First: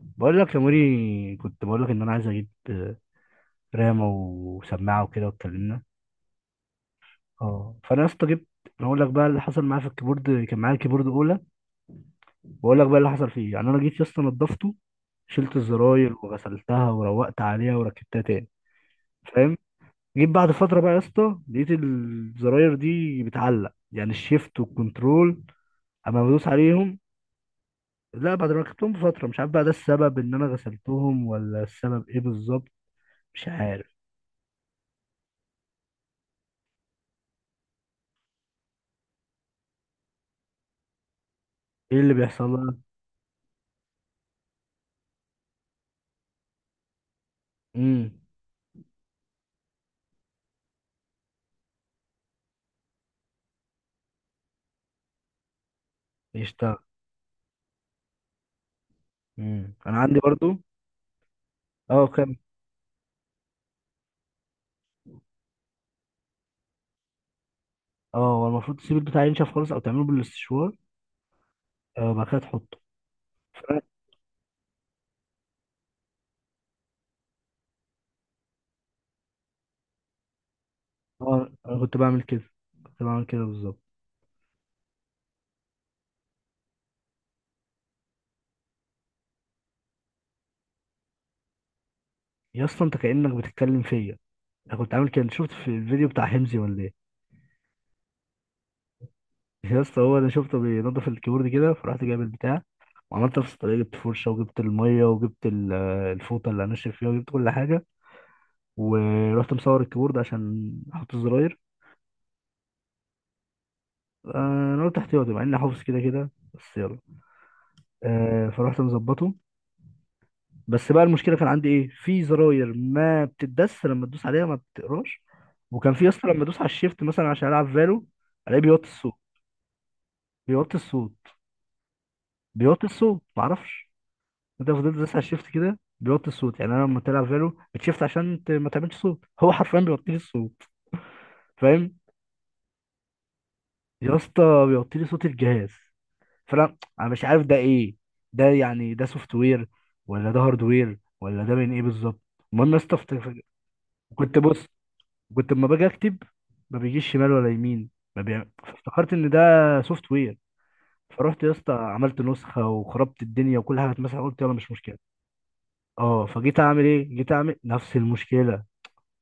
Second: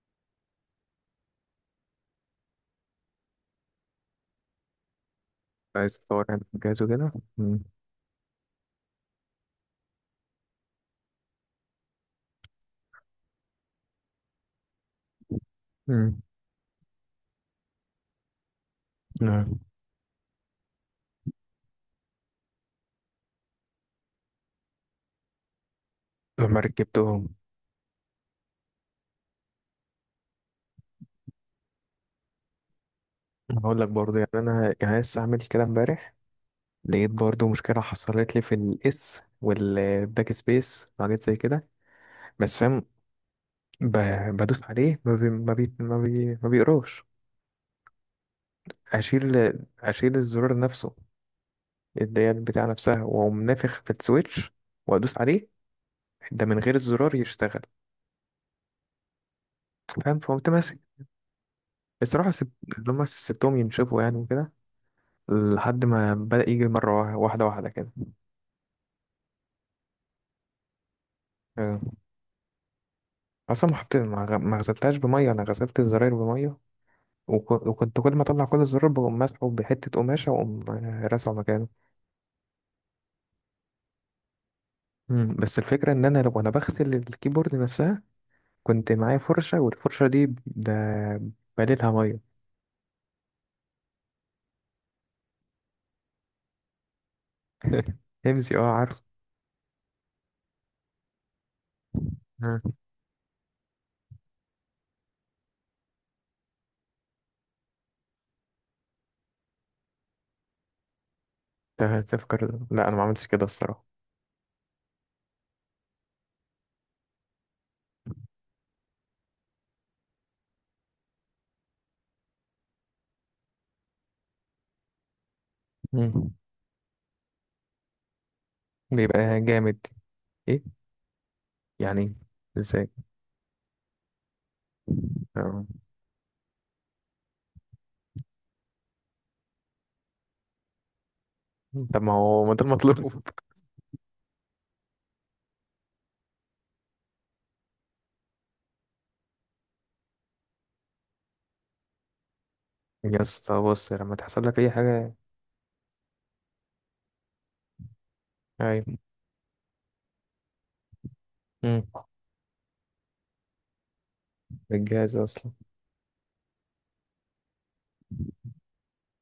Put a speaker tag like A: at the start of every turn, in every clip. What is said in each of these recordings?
A: بقول لك يا موري، كنت بقول لك ان انا عايز اجيب رامه وسماعه وكده واتكلمنا.
B: عايز تطور يعني جهاز وكده. مم.
A: اه فانا يا اسطى جبت. أنا اقول لك بقى اللي حصل معايا في الكيبورد، كان معايا كيبورد اولى، واقول لك بقى اللي حصل فيه يعني. انا جيت يا اسطى نضفته، شلت الزراير
B: مم.
A: وغسلتها وروقت عليها وركبتها تاني. فاهم؟
B: نعم.
A: جيت بعد فتره بقى يا اسطى لقيت الزراير دي بتعلق، يعني الشيفت والكنترول اما بدوس
B: لما
A: عليهم.
B: ركبتهم،
A: لا، بعد ما ركبتهم بفتره. مش عارف بقى ده السبب ان انا غسلتهم، ولا السبب ايه بالظبط. مش
B: هقول لك
A: عارف.
B: برضه يعني انا يعني لسه عامل كده امبارح. لقيت برضه مشكله حصلت لي في الاس والباك سبيس وحاجات زي كده.
A: ايه اللي
B: بس
A: بيحصل؟
B: فاهم، بدوس عليه ما بيقراش.
A: امم
B: اشيل اشيل الزرار نفسه اللي هي بتاع نفسها، واقوم نافخ في السويتش وادوس عليه، ده من غير
A: يشتغل.
B: الزرار يشتغل.
A: انا
B: فاهم،
A: عندي
B: فقمت
A: برضو.
B: ماسك.
A: اه
B: الصراحه
A: كم.
B: سبت، لما سبتهم ينشفوا يعني وكده، لحد ما بدأ يجي مرة واحدة واحدة كده.
A: اه، هو المفروض تسيب البتاع ينشف خالص، او تعمله بالاستشوار.
B: آه.
A: وبعد كده تحطه.
B: أصلا ما
A: فأنا-
B: حطيت، ما غسلتهاش بمية، أنا غسلت الزراير بمية. وكنت كل ما أطلع كل الزرار بقوم مسحه بحتة قماشة وأقوم، راسعه
A: اه،
B: مكانه.
A: انا كنت بعمل كده، كنت بعمل كده بالظبط.
B: مم. بس الفكرة إن أنا لو أنا بغسل الكيبورد نفسها، كنت معايا فرشة، والفرشة دي بليلها مية.
A: يا اسطى انت كأنك بتتكلم فيا. انا كنت عامل كده. أنت شفت في الفيديو بتاع حمزي ولا ايه؟
B: همزي، اه عارف.
A: يا اسطى، هو انا شفته بينضف الكيبورد كده، فرحت جايب
B: مم.
A: البتاع وعملت نفس الطريقه. جبت فرشه وجبت الميه وجبت الفوطه اللي هنشف فيها وجبت كل حاجه. ورحت مصور الكيبورد عشان احط الزراير.
B: تفكر لا، أنا ما عملتش كده الصراحة.
A: انا قلت احتياطي، مع اني حافظ كده كده، بس يلا. فرحت مظبطه. بس بقى المشكله كان عندي ايه، في زراير ما بتدس، لما تدوس عليها ما بتقراش. وكان في اصلا،
B: مم.
A: لما ادوس على الشيفت مثلا عشان العب فالو، الاقيه بيوطي الصوت.
B: بيبقى جامد. إيه
A: بيوطي الصوت.
B: يعني؟
A: بيوطي
B: إزاي؟
A: الصوت، معرفش. انت لو فضلت تدوس على الشيفت
B: آه.
A: كده بيوطي الصوت، يعني انا لما تلعب فالو بتشيفت عشان ما تعملش صوت، هو حرفيا بيوطي لي الصوت. فاهم؟
B: طب ما هو ما ده المطلوب.
A: يا اسطى بيوطي لي صوت الجهاز. فانا مش عارف ده ايه. ده يعني ده سوفت وير، ولا ده هارد وير، ولا ده من ايه بالظبط؟ المهم يا اسطى،
B: يا اسطى بص، لما
A: كنت
B: تحصل لك
A: بص،
B: اي حاجه،
A: كنت لما باجي اكتب ما بيجيش شمال ولا يمين، ما بيع...
B: ايوه.
A: فافتكرت ان ده سوفت وير. فرحت يا اسطى
B: امم
A: عملت نسخه وخربت الدنيا وكل حاجه اتمسحت، قلت يلا مش مشكله.
B: الجهاز اصلا.
A: اه، فجيت اعمل ايه، جيت اعمل نفس المشكله.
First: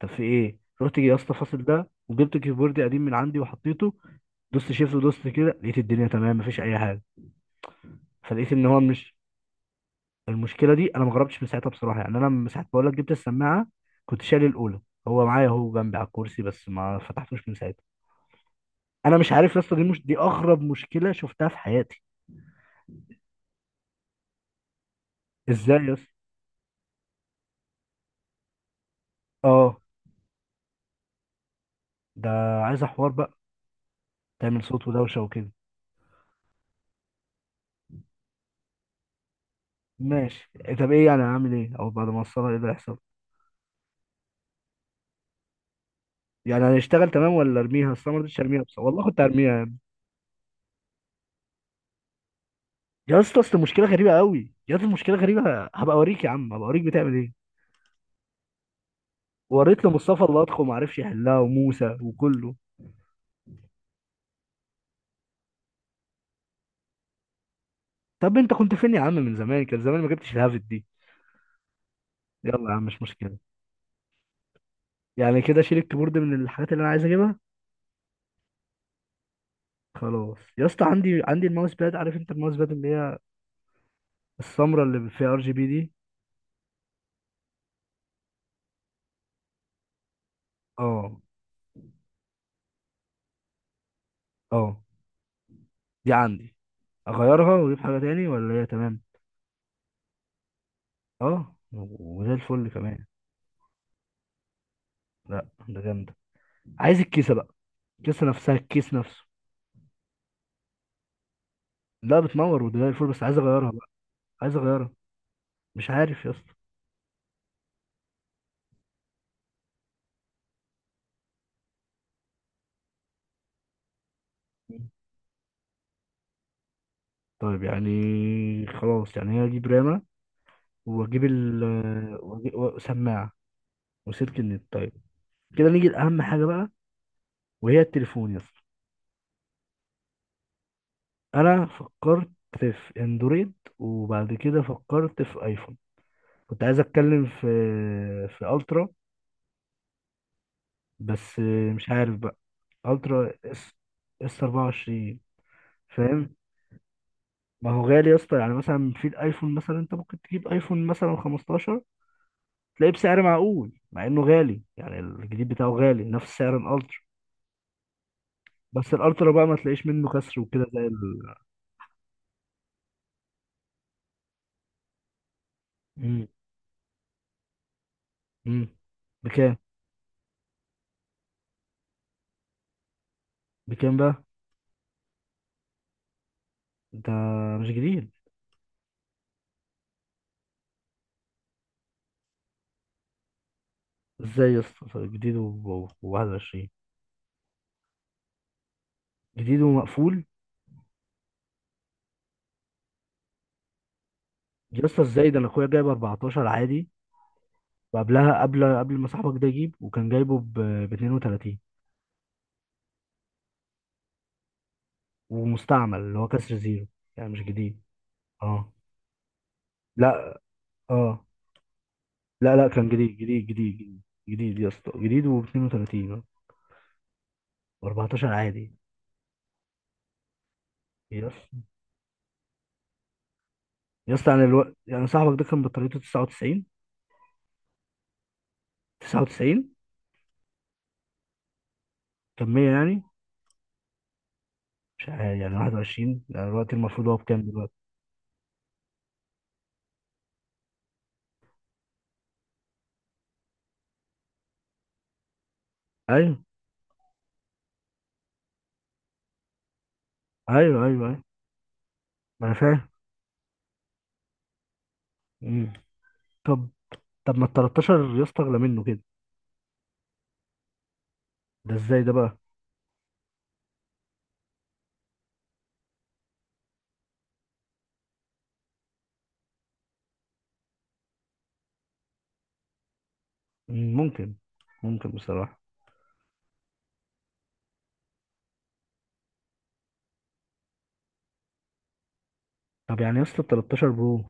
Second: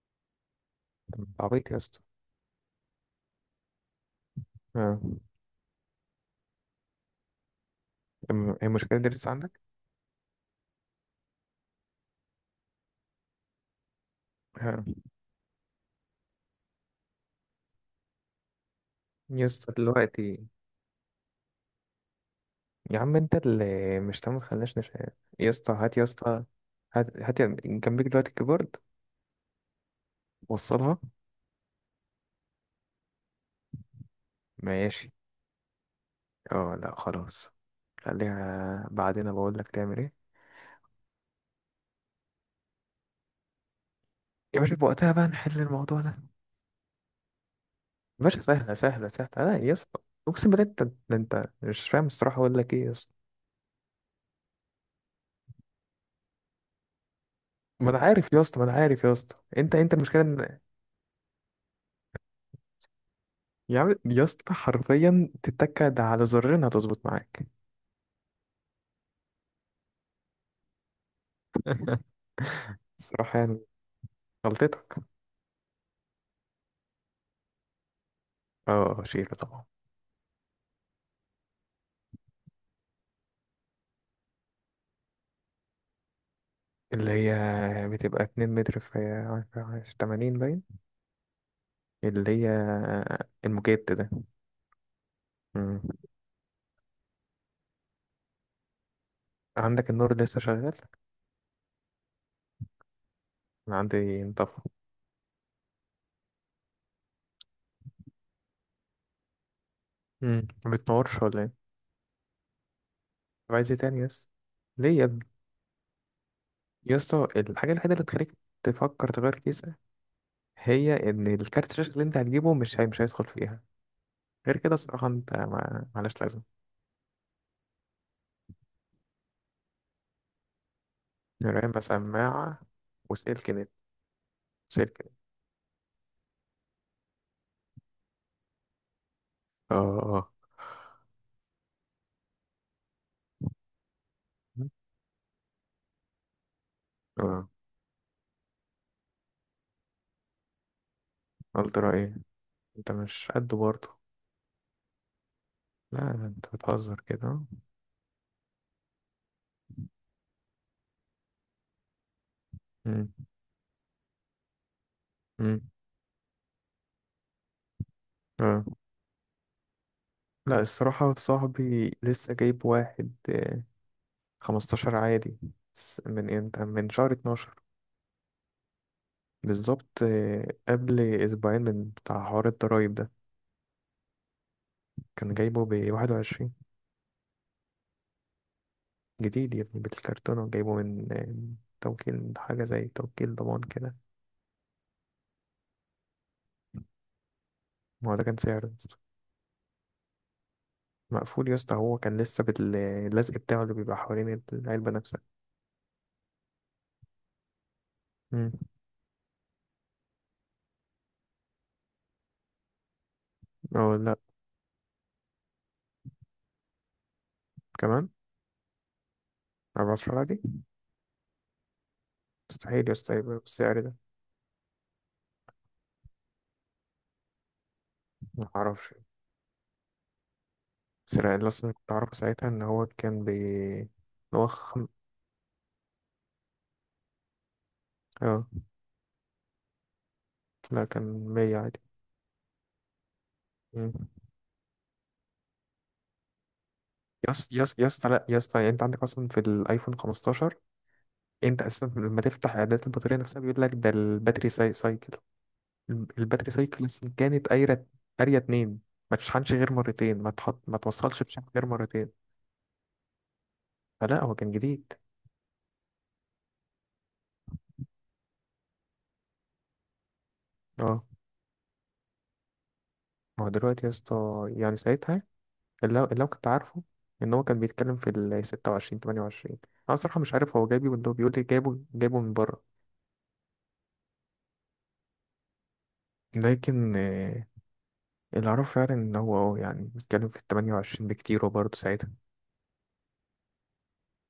A: طب في ايه، رحت جي يا
B: طب
A: اسطى
B: انت
A: فاصل
B: عبيط يا
A: ده
B: اسطى.
A: وجبت كيبوردي قديم من عندي وحطيته، دوست شيفت
B: اه.
A: ودوست كده، لقيت الدنيا تمام، مفيش اي حاجه. فلقيت
B: أم-
A: ان
B: هي
A: هو
B: المشكله دي
A: مش.
B: لسه عندك؟
A: المشكله دي انا ما جربتش من ساعتها بصراحه، يعني انا من ساعه ما بقول لك جبت السماعه كنت شايل الاولى.
B: اه
A: هو معايا اهو جنبي على الكرسي، بس ما فتحتوش من ساعتها. انا مش
B: يا
A: عارف يا
B: اسطى
A: اسطى، دي مش دي
B: دلوقتي،
A: اغرب مشكله شفتها في حياتي.
B: يا عم انت اللي مش تمام تخليناش يا اسطى
A: ازاي يا
B: هات يا
A: اسطى؟
B: اسطى. هات هات جنبك دلوقتي الكيبورد،
A: اه.
B: وصلها.
A: ده عايز حوار بقى، تعمل صوت
B: ماشي.
A: ودوشه وكده.
B: اه لا، خلاص. خليها بعدين بقول لك تعمل ايه.
A: ماشي. طب ايه يعني هعمل ايه، او بعد ما اوصلها ايه اللي هيحصل؟
B: يا باشا، بوقتها بقى نحل الموضوع ده يا
A: يعني هنشتغل تمام ولا ارميها؟ اصل أنا ما رضيتش
B: باشا.
A: ارميها،
B: سهله
A: بس والله
B: سهله
A: كنت
B: سهله.
A: هرميها
B: لا
A: يا
B: يا
A: ابني.
B: اسطى، اقسم بالله انت، ده انت مش فاهم الصراحه. اقول لك ايه يا اسطى،
A: يا اسطى اصل المشكله غريبه قوي، يا اسطى المشكله غريبه. هبقى اوريك يا عم، هبقى اوريك بتعمل ايه.
B: ما انا عارف يا اسطى، ما انا عارف يا اسطى. انت
A: وريت
B: انت المشكله
A: لمصطفى الله
B: ان.
A: ادخل ما عرفش يحلها، وموسى وكله.
B: يا عم يا اسطى، حرفيا تتكد على زرين هتظبط معاك.
A: طب انت كنت فين يا عم من زمان؟ كان زمان ما جبتش الهافت دي. يلا يا عم مش مشكله.
B: الصراحه يعني غلطتك.
A: يعني كده شيل الكيبورد من الحاجات اللي انا عايز اجيبها.
B: اه، شيله طبعا.
A: خلاص يا اسطى. عندي الماوس باد. عارف انت الماوس باد اللي هي السمرة اللي فيها ار جي بي دي.
B: اللي هي بتبقى 2 متر في 80 باين،
A: اه،
B: اللي هي المجيت ده.
A: اه.
B: مم.
A: دي عندي، اغيرها واجيب حاجة تاني ولا هي تمام؟
B: عندك النور لسه شغال؟
A: اه وزي الفل كمان.
B: انا عندي انطفى.
A: لا، ده جامدة. عايز الكيسة بقى، الكيسة نفسها، الكيس نفسه.
B: مم. ما بتنورش ولا ايه؟
A: لا بتنور وده زي الفل، بس عايز
B: طب
A: اغيرها
B: عايز ايه
A: بقى.
B: تاني يس؟
A: عايز اغيرها.
B: ليه يا ابني؟
A: مش عارف يا اسطى.
B: يا اسطى الحاجه الوحيده اللي تخليك تفكر تغير كيسه هي ان الكارت الشاشه اللي انت هتجيبه، مش هي مش هيدخل فيها. غير كده الصراحة انت ما، معلش لازم.
A: طيب يعني خلاص، يعني هي اجيب رامة، واجيب ال،
B: رام بسماعة
A: وسماعة،
B: وسلك نت.
A: وسلك النت. طيب
B: سلك نت.
A: كده نيجي لأهم حاجة بقى، وهي التليفون يا اسطى.
B: اه، اه،
A: انا فكرت في اندرويد، وبعد كده فكرت في ايفون. كنت عايز اتكلم في
B: اه.
A: في الترا، بس
B: قلت
A: مش
B: رأي ايه؟
A: عارف بقى.
B: انت مش
A: الترا
B: قد
A: اس،
B: برضه.
A: اس 24.
B: لا لا،
A: فاهم؟
B: انت بتهزر كده.
A: ما هو غالي يا اسطى، يعني مثلا في الايفون مثلا انت ممكن تجيب ايفون مثلا 15، تلاقيه
B: مم.
A: بسعر معقول مع انه غالي، يعني الجديد
B: مم.
A: بتاعه غالي نفس سعر الالترا.
B: اه
A: بس الالترا بقى ما تلاقيش منه كسر
B: لا،
A: وكده زي
B: الصراحة
A: ال.
B: صاحبي لسه جايب واحد، 15 عادي.
A: مم.
B: من امتى، من شهر 12
A: مم. بكام؟
B: بالظبط، قبل اسبوعين من بتاع حوار الضرايب ده.
A: بكام بقى؟
B: كان جايبه ب 21.
A: ده مش جديد.
B: جديد يا ابني، بالكرتونة، وجايبه من توكيل، حاجة زي توكيل ضمان كده.
A: ازاي يا اسطى؟ طيب، جديد و21؟
B: ما هو ده كان سعره يا اسطى.
A: جديد ومقفول؟
B: مقفول يا اسطى، هو كان لسه باللزق بتاعه اللي بيبقى حوالين
A: يا
B: العلبة
A: اسطى
B: نفسها.
A: ازاي، ده انا اخويا جايب 14 عادي، وقبلها،
B: مم.
A: قبل ما صاحبك ده يجيب، وكان جايبه ب 32،
B: اه لا،
A: ومستعمل اللي هو كسر زيرو، يعني مش جديد.
B: كمان
A: اه،
B: 14 عادي.
A: لا. اه، لا لا،
B: مستحيل
A: كان
B: يا اسطى
A: جديد
B: يبقى
A: جديد جديد
B: بالسعر ده.
A: جديد. جديد يا اسطى، جديد و 32، و14
B: ما
A: عادي.
B: اعرفش، بس
A: يا
B: لا، اللي
A: اسطى،
B: اصلا كنت اعرفه ساعتها ان هو كان إن
A: يا اسطى، انا
B: هو
A: الوقت يعني صاحبك ده كان بطاريته 99؟
B: اه
A: 99؟
B: لا، كان 100 عادي.
A: كان 100 يعني؟
B: مم.
A: مش عارف يعني 21، يعني الوقت المفروض هو
B: يا
A: بكام
B: اسطى
A: دلوقتي؟
B: يا اسطى يا اسطى، لا يا اسطى، يعني انت عندك اصلا في الايفون 15. انت اساسا لما تفتح اعدادات البطاريه نفسها بيقول لك ده الباتري سايكل.
A: ايوه،
B: الباتري سايكل أصلاً كانت قاريه 2. ما تشحنش غير مرتين، ما
A: ايوه، ايوه، أيوه.
B: توصلش بشحن غير مرتين.
A: ما انا فاهم.
B: فلا، هو كان جديد.
A: امم طب، طب ما ال 13 يا اسطى اغلى منه كده،
B: اه.
A: ده ازاي ده بقى؟
B: ما هو دلوقتي يا اسطى يعني، ساعتها اللي هو كنت عارفه ان هو كان بيتكلم في ال 26 28. انا صراحه مش عارف هو جايبه، ولا هو بيقول لي جايبه، جايبه من بره.
A: ممكن. ممكن بصراحه.
B: لكن، اللي اعرفه فعلا ان هو يعني بيتكلم في ال 28 بكتير وبرضه ساعتها.
A: طب يعني يا اسطى ال 13 برو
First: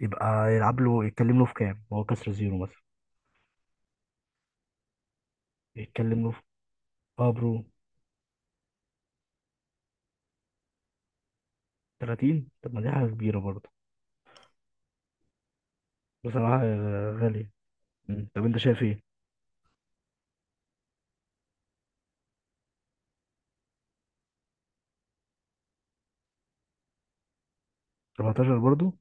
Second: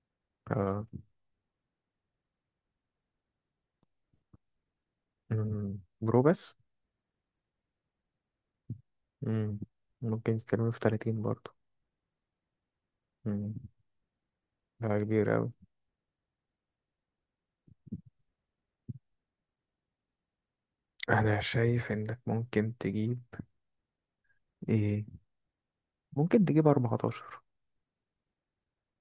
A: يبقى يلعب
B: آه،
A: له، يتكلم له في كام، هو كسر زيرو مثلا؟
B: مم، برو
A: يتكلم له في.
B: بس.
A: اه برو.
B: مم. ممكن يتكلموا في 30 برضه.
A: 30؟ طب ما دي حاجه كبيره
B: مم.
A: برضه.
B: ده كبير أوي.
A: بصراحه غاليه. طب انت شايف ايه؟
B: أنا شايف إنك ممكن تجيب، إيه، ممكن تجيب 14.
A: 14 برضه؟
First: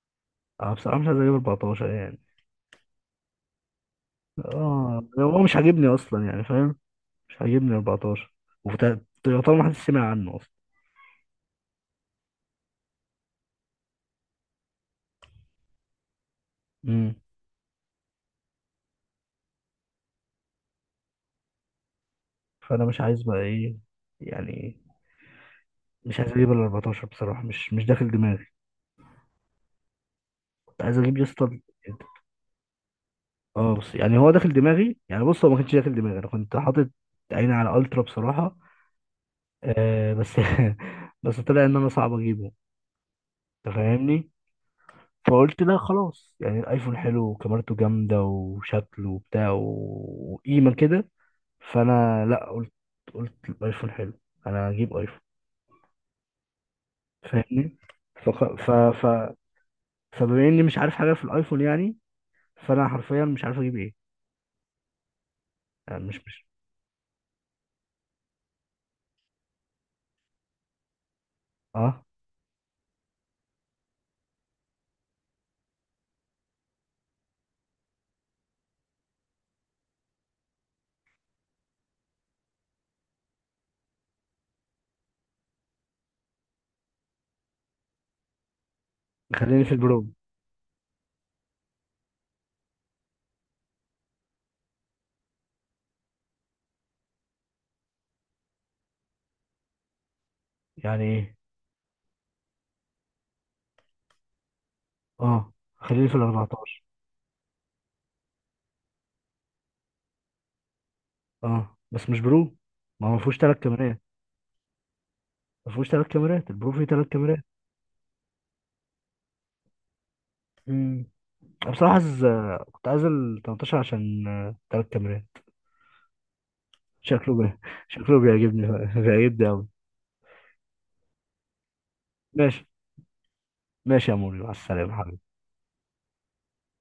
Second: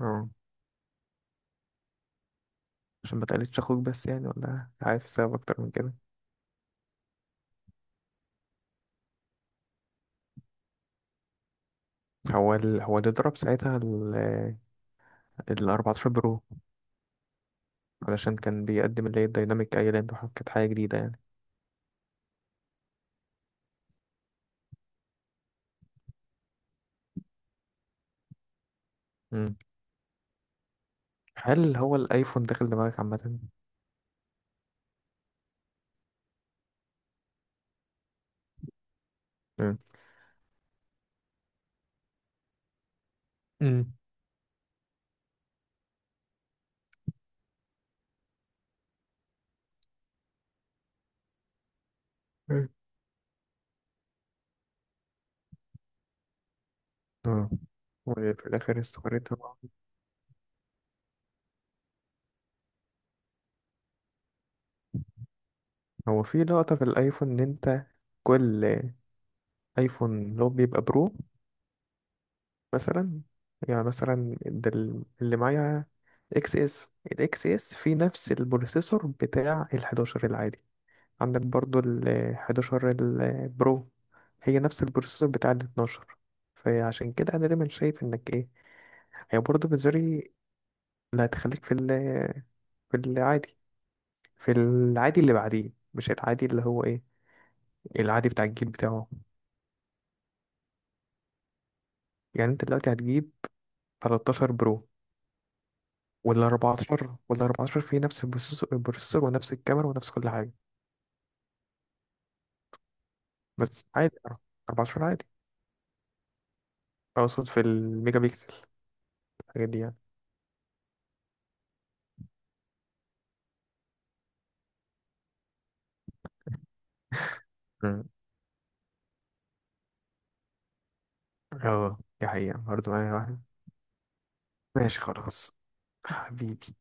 B: اه،
A: اه بصراحه مش عايز اجيب 14 يعني.
B: عشان ما تقلدش أخوك بس يعني، ولا
A: اه
B: عارف السبب
A: هو مش
B: أكتر من
A: عاجبني
B: كده.
A: اصلا، يعني فاهم، مش عاجبني 14. وطبعا ما حدش سمع عنه اصلا.
B: هو هو اللي ضرب ساعتها ال 14 برو،
A: امم
B: علشان كان بيقدم اللي هي الديناميك ايلاند، وكانت حاجة جديدة يعني.
A: فانا مش عايز بقى ايه يعني، مش عايز اجيب ال 14 بصراحه، مش داخل دماغي.
B: مم.
A: كنت عايز اجيب يا اسطى.
B: هل هو الأيفون داخل دماغك عامة؟
A: اه بس يعني هو داخل دماغي يعني. بص، هو ما كانش داخل دماغي، انا كنت حاطط عيني على الترا بصراحه.
B: مم.
A: آه بس. بس طلع ان انا صعب اجيبه. انت
B: امم
A: فاهمني؟ فقلت لا خلاص، يعني الايفون حلو، وكاميرته جامده، وشكله وبتاع، وقيمه كده. فانا لا
B: مم.
A: قلت، قلت الايفون حلو، انا هجيب ايفون.
B: اه،
A: فاهمني؟
B: وفي
A: فق... ف...
B: الآخر
A: ف...
B: استقريت طبعا.
A: فبما اني مش عارف حاجه في الايفون يعني، فانا حرفيا مش عارف اجيب ايه. آه، مش
B: هو في
A: مش
B: لقطة في الأيفون، إن أنت كل ايفون اللي هو بيبقى برو
A: اه
B: مثلا، يعني مثلا ده اللي معايا اكس اس الاكس اس فيه نفس البروسيسور بتاع ال11 العادي. عندك برضو ال11 البرو، هي نفس البروسيسور بتاع ال12. فعشان كده انا دايما شايف انك ايه، هي
A: خليني
B: برضو
A: في البرو.
B: بتزري. اللي هتخليك في في العادي اللي بعديه، مش العادي اللي هو ايه، العادي بتاع الجيل بتاعه.
A: يعني ايه؟
B: يعني انت دلوقتي هتجيب 13 برو،
A: اه خليني في ال
B: وال
A: 14.
B: 14 وال 14 فيه نفس البروسيسور ونفس الكاميرا ونفس كل حاجة.
A: اه بس مش برو. ما هو ما فيهوش ثلاث
B: بس
A: كاميرات.
B: عادي، 14 عادي.
A: ما فيهوش ثلاث كاميرات، البرو فيه ثلاث كاميرات.
B: أقصد في الميجا بيكسل، الحاجات دي يعني.
A: امم. أنا بصراحه عايز، كنت عايز ال 18 عشان ثلاث كاميرات، شكله بي...
B: مم.
A: شكله بيعجبني. بيعجبني قوي.
B: اه دي حقيقة
A: ماشي.
B: برضه معايا واحد.
A: ماشي يا موري، مع السلامه
B: ماشي
A: حبيبي.
B: خلاص، حبيبي.